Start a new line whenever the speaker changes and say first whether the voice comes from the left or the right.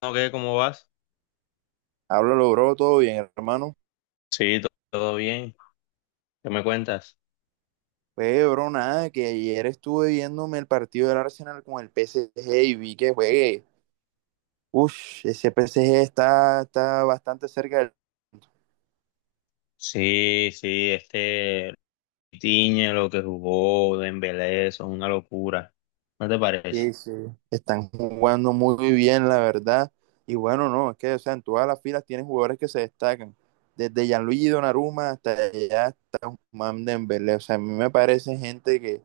left: ¿O qué? ¿Cómo vas?
right: Hablo, logró todo bien, hermano.
left: Sí, todo bien. ¿Qué me cuentas?
right: Pues bro nada, que ayer estuve viéndome el partido del Arsenal con el PSG y vi que juegue. Uff, ese PSG está bastante cerca del...
left: Sí, sí, Tiñe, lo que jugó Dembélé, eso es una locura. ¿No te parece?
right: Sí, sí. Están jugando muy bien, la verdad. Y bueno, no, es que, o sea, en todas las filas tienen jugadores que se destacan. Desde Gianluigi Donnarumma hasta ya Mam Dembélé. O sea, a mí me parece gente que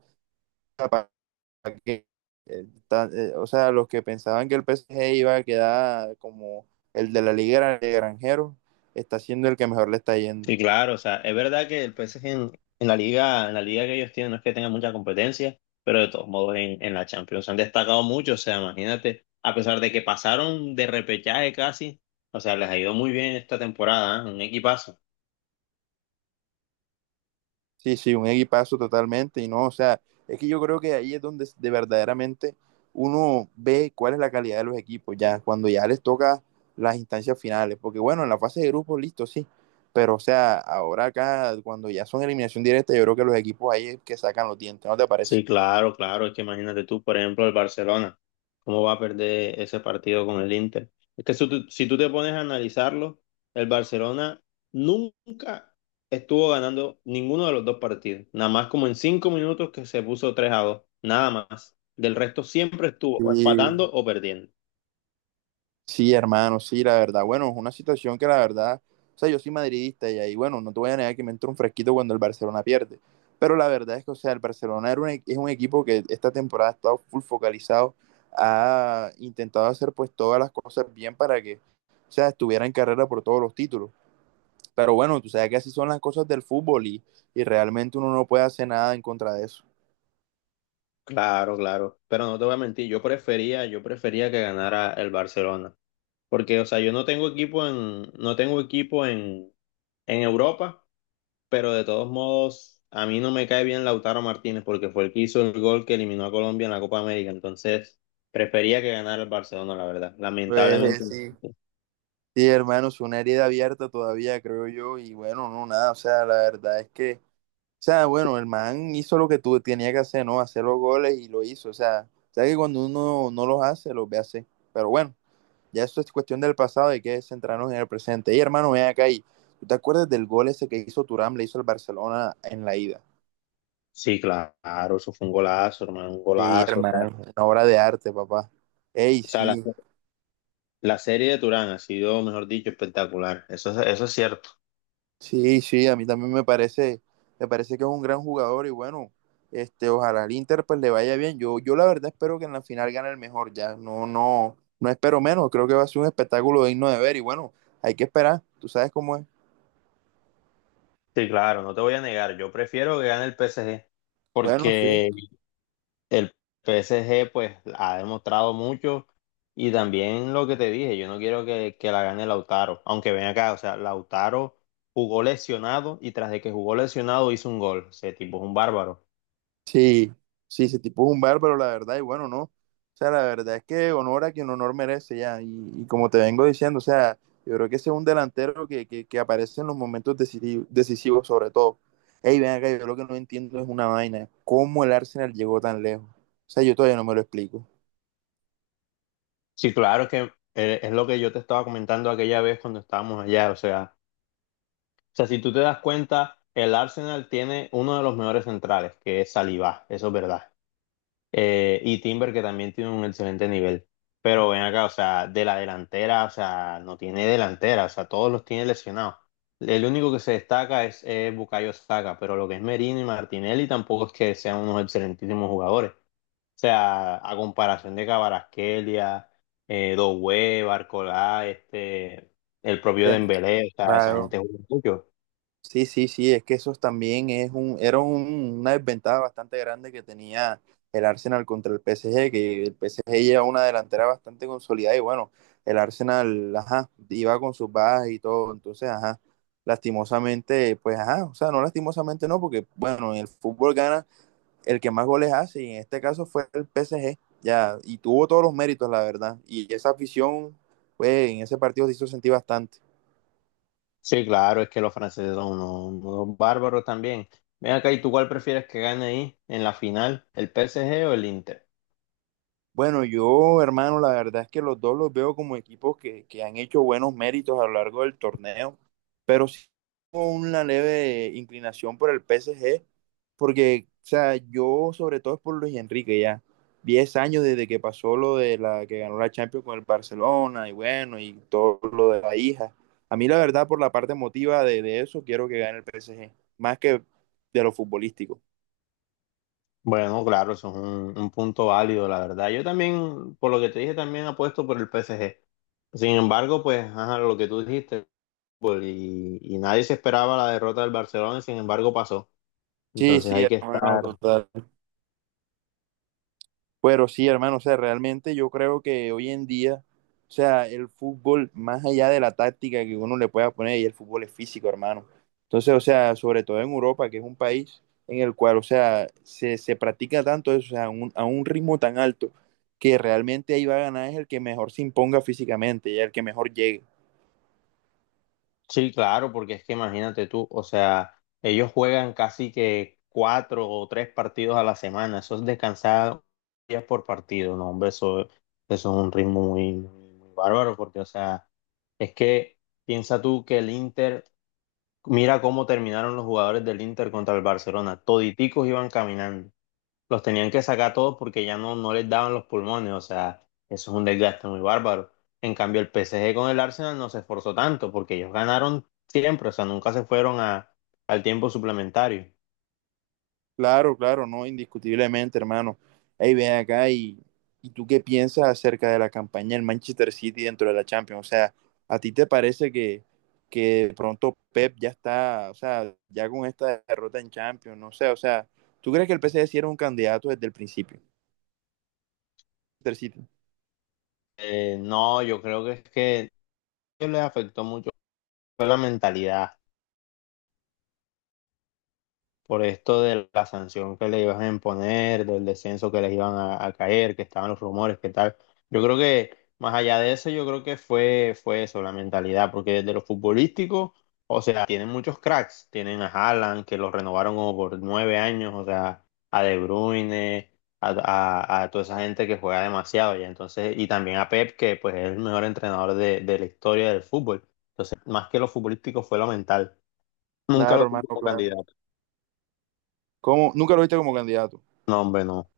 right: que, o sea, los que pensaban que el PSG iba a quedar como el de la Liga de Granjeros, está siendo el que mejor le está yendo.
left: Sí, claro, o sea, es verdad que el PSG en la liga, en la liga que ellos tienen no es que tengan mucha competencia, pero de todos modos en la Champions han destacado mucho, o sea, imagínate, a pesar de que pasaron de repechaje casi, o sea, les ha ido muy bien esta temporada, ¿eh? Un equipazo.
right: Sí, sí, un equipazo totalmente. Y no, o sea, es que yo creo que ahí es donde de verdaderamente uno ve cuál es la calidad de los equipos, ya cuando ya les toca las instancias finales. Porque bueno, en la fase de grupos, listo, sí. Pero, o sea, ahora acá, cuando ya son eliminación directa, yo creo que los equipos ahí es que sacan los dientes, ¿no te parece?
left: Sí, claro, claro. Es que imagínate tú, por ejemplo, el Barcelona, cómo va a perder ese partido con el Inter. Es que si tú te pones a analizarlo, el Barcelona nunca estuvo ganando ninguno de los dos partidos. Nada más como en 5 minutos que se puso 3 a 2. Nada más. Del resto siempre estuvo o
right: Sí,
left: empatando o perdiendo.
right: sí, hermano, sí, la verdad. Bueno, es una situación que la verdad, o sea, yo soy madridista y ahí, bueno, no te voy a negar que me entra un fresquito cuando el Barcelona pierde. Pero la verdad es que, o sea, el Barcelona es un equipo que esta temporada ha estado full focalizado, ha intentado hacer pues todas las cosas bien para que, o sea, estuviera en carrera por todos los títulos. Pero bueno, tú sabes que así son las cosas del fútbol y realmente uno no puede hacer nada en contra de eso.
left: Claro, claro. Pero no te voy a mentir, yo prefería que ganara el Barcelona. Porque, o sea, yo no tengo equipo en, no tengo equipo en Europa. Pero de todos modos, a mí no me cae bien Lautaro Martínez porque fue el que hizo el gol que eliminó a Colombia en la Copa América. Entonces, prefería que ganara el Barcelona, la verdad. Lamentablemente.
right: Pues sí. Sí, hermano, es una herida abierta todavía, creo yo, y bueno, no, nada, o sea, la verdad es que o sea, bueno, el man hizo lo que tú tenía que hacer, ¿no? Hacer los goles y lo hizo. O sea, sabes que cuando uno no los hace, los ve hacer. Pero bueno, ya eso es cuestión del pasado, hay que centrarnos en el presente. Y hermano, ven acá y ¿tú te acuerdas del gol ese que hizo Turam, le hizo el Barcelona en la ida?
left: Sí, claro, eso fue un golazo, hermano, un
right: Sí,
left: golazo. O sea,
right: hermano, una obra de arte, papá. Ey,
left: o sea, la,
right: sí,
left: la serie de Turán ha sido, mejor dicho, espectacular. Eso, eso es cierto.
right: sí, sí, a mí también me parece que es un gran jugador y bueno, este, ojalá al Inter pues le vaya bien. Yo la verdad espero que en la final gane el mejor ya. No, no, no espero menos. Creo que va a ser un espectáculo digno de ver y bueno, hay que esperar. Tú sabes cómo es.
left: Sí, claro, no te voy a negar. Yo prefiero que gane el PSG
right: Bueno, sí.
left: porque el PSG pues ha demostrado mucho y también lo que te dije, yo no quiero que la gane Lautaro, aunque ven acá, o sea, Lautaro jugó lesionado y tras de que jugó lesionado hizo un gol, ese tipo es un bárbaro.
right: Sí, sí, ese tipo es un bárbaro, la verdad, y bueno, no. O sea, la verdad es que honor a quien honor merece ya. Y como te vengo diciendo, o sea, yo creo que ese es un delantero que aparece en los momentos decisivos, sobre todo. Ey, ven acá, yo lo que no entiendo es una vaina. ¿Cómo el Arsenal llegó tan lejos? O sea, yo todavía no me lo explico.
left: Sí, claro que es lo que yo te estaba comentando aquella vez cuando estábamos allá, o sea, si tú te das cuenta, el Arsenal tiene uno de los mejores centrales, que es Saliba, eso es verdad. Y Timber, que también tiene un excelente nivel. Pero ven acá, o sea, de la delantera, o sea, no tiene delantera, o sea, todos los tiene lesionados. El único que se destaca es, Bukayo Saka, pero lo que es Merino y Martinelli tampoco es que sean unos excelentísimos jugadores. O sea, a comparación de Kvaratskhelia, Doué, Barcola, el propio
right: Tem-
left: Dembélé, o sea, esa gente
right: Claro.
left: juega mucho.
right: Sí, sí, sí, es que eso también es un, era un- una desventaja bastante grande que tenía el Arsenal contra el PSG, que el PSG lleva una delantera bastante consolidada y bueno, el Arsenal, ajá, iba con sus bajas y todo, entonces, ajá, lastimosamente, pues, ajá, o sea, no lastimosamente no, porque bueno, en el fútbol gana el que más goles hace y en este caso fue el PSG, ya, y tuvo todos los méritos, la verdad, y esa afición, pues, en ese partido se hizo sentir bastante.
left: Sí, claro, es que los franceses son unos, unos bárbaros también. Ven acá, ¿y tú cuál prefieres que gane ahí en la final, el PSG o el Inter?
right: Bueno, yo, hermano, la verdad es que los dos los veo como equipos que han hecho buenos méritos a lo largo del torneo, pero sí tengo una leve inclinación por el PSG, porque, o sea, yo sobre todo es por Luis Enrique ya, 10 años desde que pasó lo de la que ganó la Champions con el Barcelona y bueno, y todo lo de la hija. A mí la verdad, por la parte emotiva de eso, quiero que gane el PSG, más que de lo futbolístico.
left: Bueno, claro, eso es un punto válido, la verdad. Yo también, por lo que te dije, también apuesto por el PSG. Sin embargo, pues, ajá, lo que tú dijiste, pues, y nadie se esperaba la derrota del Barcelona, y sin embargo pasó.
right: Sí,
left: Entonces
right: sí,
left: hay que
right: hermano,
left: estar.
right: total. Pero sí, hermano, o sea, realmente yo creo que hoy en día, o sea, el fútbol, más allá de la táctica que uno le pueda poner, y el fútbol es físico, hermano. Entonces, o sea, sobre todo en Europa, que es un país en el cual, o sea, se practica tanto eso, o sea, a un ritmo tan alto, que realmente ahí va a ganar es el que mejor se imponga físicamente y el que mejor llegue.
left: Sí, claro, porque es que imagínate tú, o sea, ellos juegan casi que cuatro o tres partidos a la semana, eso es descansar días por partido, no, hombre, eso es un ritmo muy, muy, muy bárbaro, porque, o sea, es que piensa tú que el Inter, mira cómo terminaron los jugadores del Inter contra el Barcelona, toditicos iban caminando, los tenían que sacar todos porque ya no les daban los pulmones, o sea, eso es un desgaste muy bárbaro. En cambio, el PSG con el Arsenal no se esforzó tanto porque ellos ganaron siempre, o sea, nunca se fueron a, al tiempo suplementario.
right: Claro, claro, no, indiscutiblemente, hermano. Ahí ven acá y tú qué piensas acerca de la campaña del Manchester City dentro de la Champions. O sea, ¿a ti te parece que de pronto Pep ya está, o sea, ya con esta derrota en Champions? No sé, o sea, ¿tú crees que el PSG sí era un candidato desde el principio? Manchester City.
left: No, yo creo que es que a ellos les afectó mucho fue la mentalidad. Por esto de la sanción que le iban a imponer, del descenso que les iban a caer, que estaban los rumores, que tal. Yo creo que más allá de eso, yo creo que fue eso, la mentalidad, porque desde lo futbolístico, o sea, tienen muchos cracks, tienen a Haaland, que lo renovaron como por 9 años, o sea, a De Bruyne, a, a toda esa gente que juega demasiado, ya entonces, y también a Pep, que pues es el mejor entrenador de la historia del fútbol. Entonces, más que lo futbolístico fue lo mental. Nunca
right: Claro,
left: lo tuve
right: hermano,
left: como
right: claro.
left: candidato.
right: ¿Cómo? ¿Nunca lo viste como candidato?
left: No, hombre, no.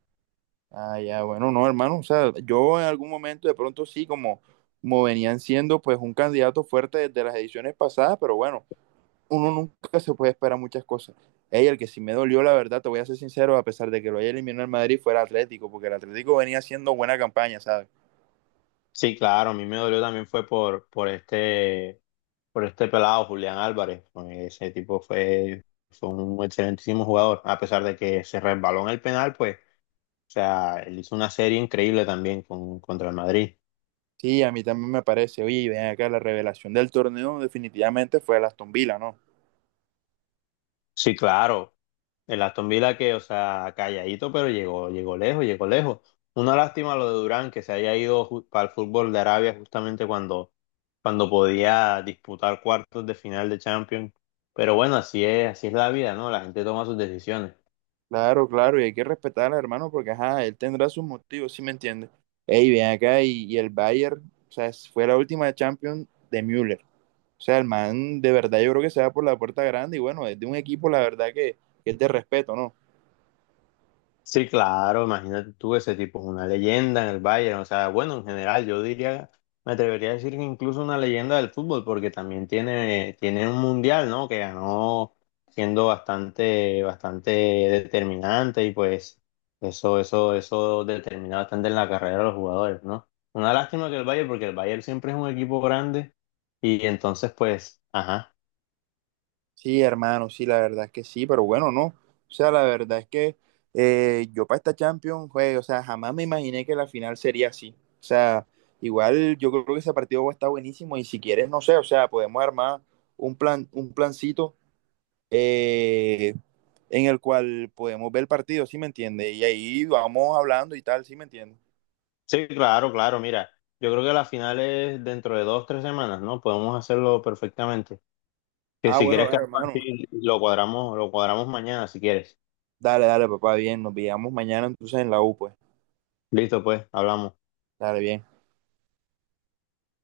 right: Ah, ya, bueno, no, hermano. O sea, yo en algún momento de pronto sí, como venían siendo pues un candidato fuerte desde las ediciones pasadas, pero bueno. Uno nunca se puede esperar muchas cosas. Ey, el que sí me dolió, la verdad, te voy a ser sincero, a pesar de que lo haya eliminado el Madrid, fue el Atlético, porque el Atlético venía haciendo buena campaña, ¿sabes?
left: Sí, claro, a mí me dolió también fue por este pelado Julián Álvarez. Pues, ese tipo fue un excelentísimo jugador, a pesar de que se resbaló en el penal, pues, o sea, él hizo una serie increíble también con, contra el Madrid.
right: Sí, a mí también me parece. Oye, ven acá, la revelación del torneo definitivamente fue el Aston Villa, ¿no?
left: Sí, claro, el Aston Villa que, o sea, calladito, pero llegó, llegó lejos, llegó lejos. Una lástima lo de Durán, que se haya ido para el fútbol de Arabia justamente cuando, cuando podía disputar cuartos de final de Champions. Pero bueno, así es la vida, ¿no? La gente toma sus decisiones.
right: Claro, claro, y hay que respetar al hermano porque, ajá, él tendrá sus motivos, ¿sí me entiendes? Ey, ven acá, y el Bayern, o sea, fue la última Champions de Müller. O sea, el man, de verdad, yo creo que se va por la puerta grande y bueno, es de un equipo, la verdad, que es de respeto, ¿no?
left: Sí, claro, imagínate tú, ese tipo es una leyenda en el Bayern, o sea, bueno, en general yo diría, me atrevería a decir que incluso una leyenda del fútbol, porque también tiene un mundial, ¿no? Que ganó siendo bastante, bastante determinante y pues eso determina bastante en la carrera de los jugadores, ¿no? Una lástima que el Bayern, porque el Bayern siempre es un equipo grande y entonces pues, ajá.
right: Sí, hermano, sí, la verdad es que sí, pero bueno, no. O sea, la verdad es que yo para esta Champions, güey, o sea, jamás me imaginé que la final sería así. O sea, igual yo creo que ese partido va a estar buenísimo y si quieres, no sé, o sea, podemos armar un plan, un plancito eh, en el cual podemos ver el partido, ¿sí me entiendes? Y ahí vamos hablando y tal, ¿sí me entiendes?
left: Sí, claro, claro, mira, yo creo que la final es dentro de dos, tres semanas, ¿no? Podemos hacerlo perfectamente. Que
right: Ah,
left: si
right: bueno,
left: quieres que
right: dale, hermano.
left: lo cuadramos mañana si quieres.
right: Dale, dale, papá, bien, nos veamos mañana entonces en la U, pues.
left: Listo, pues, hablamos.
right: Dale, bien.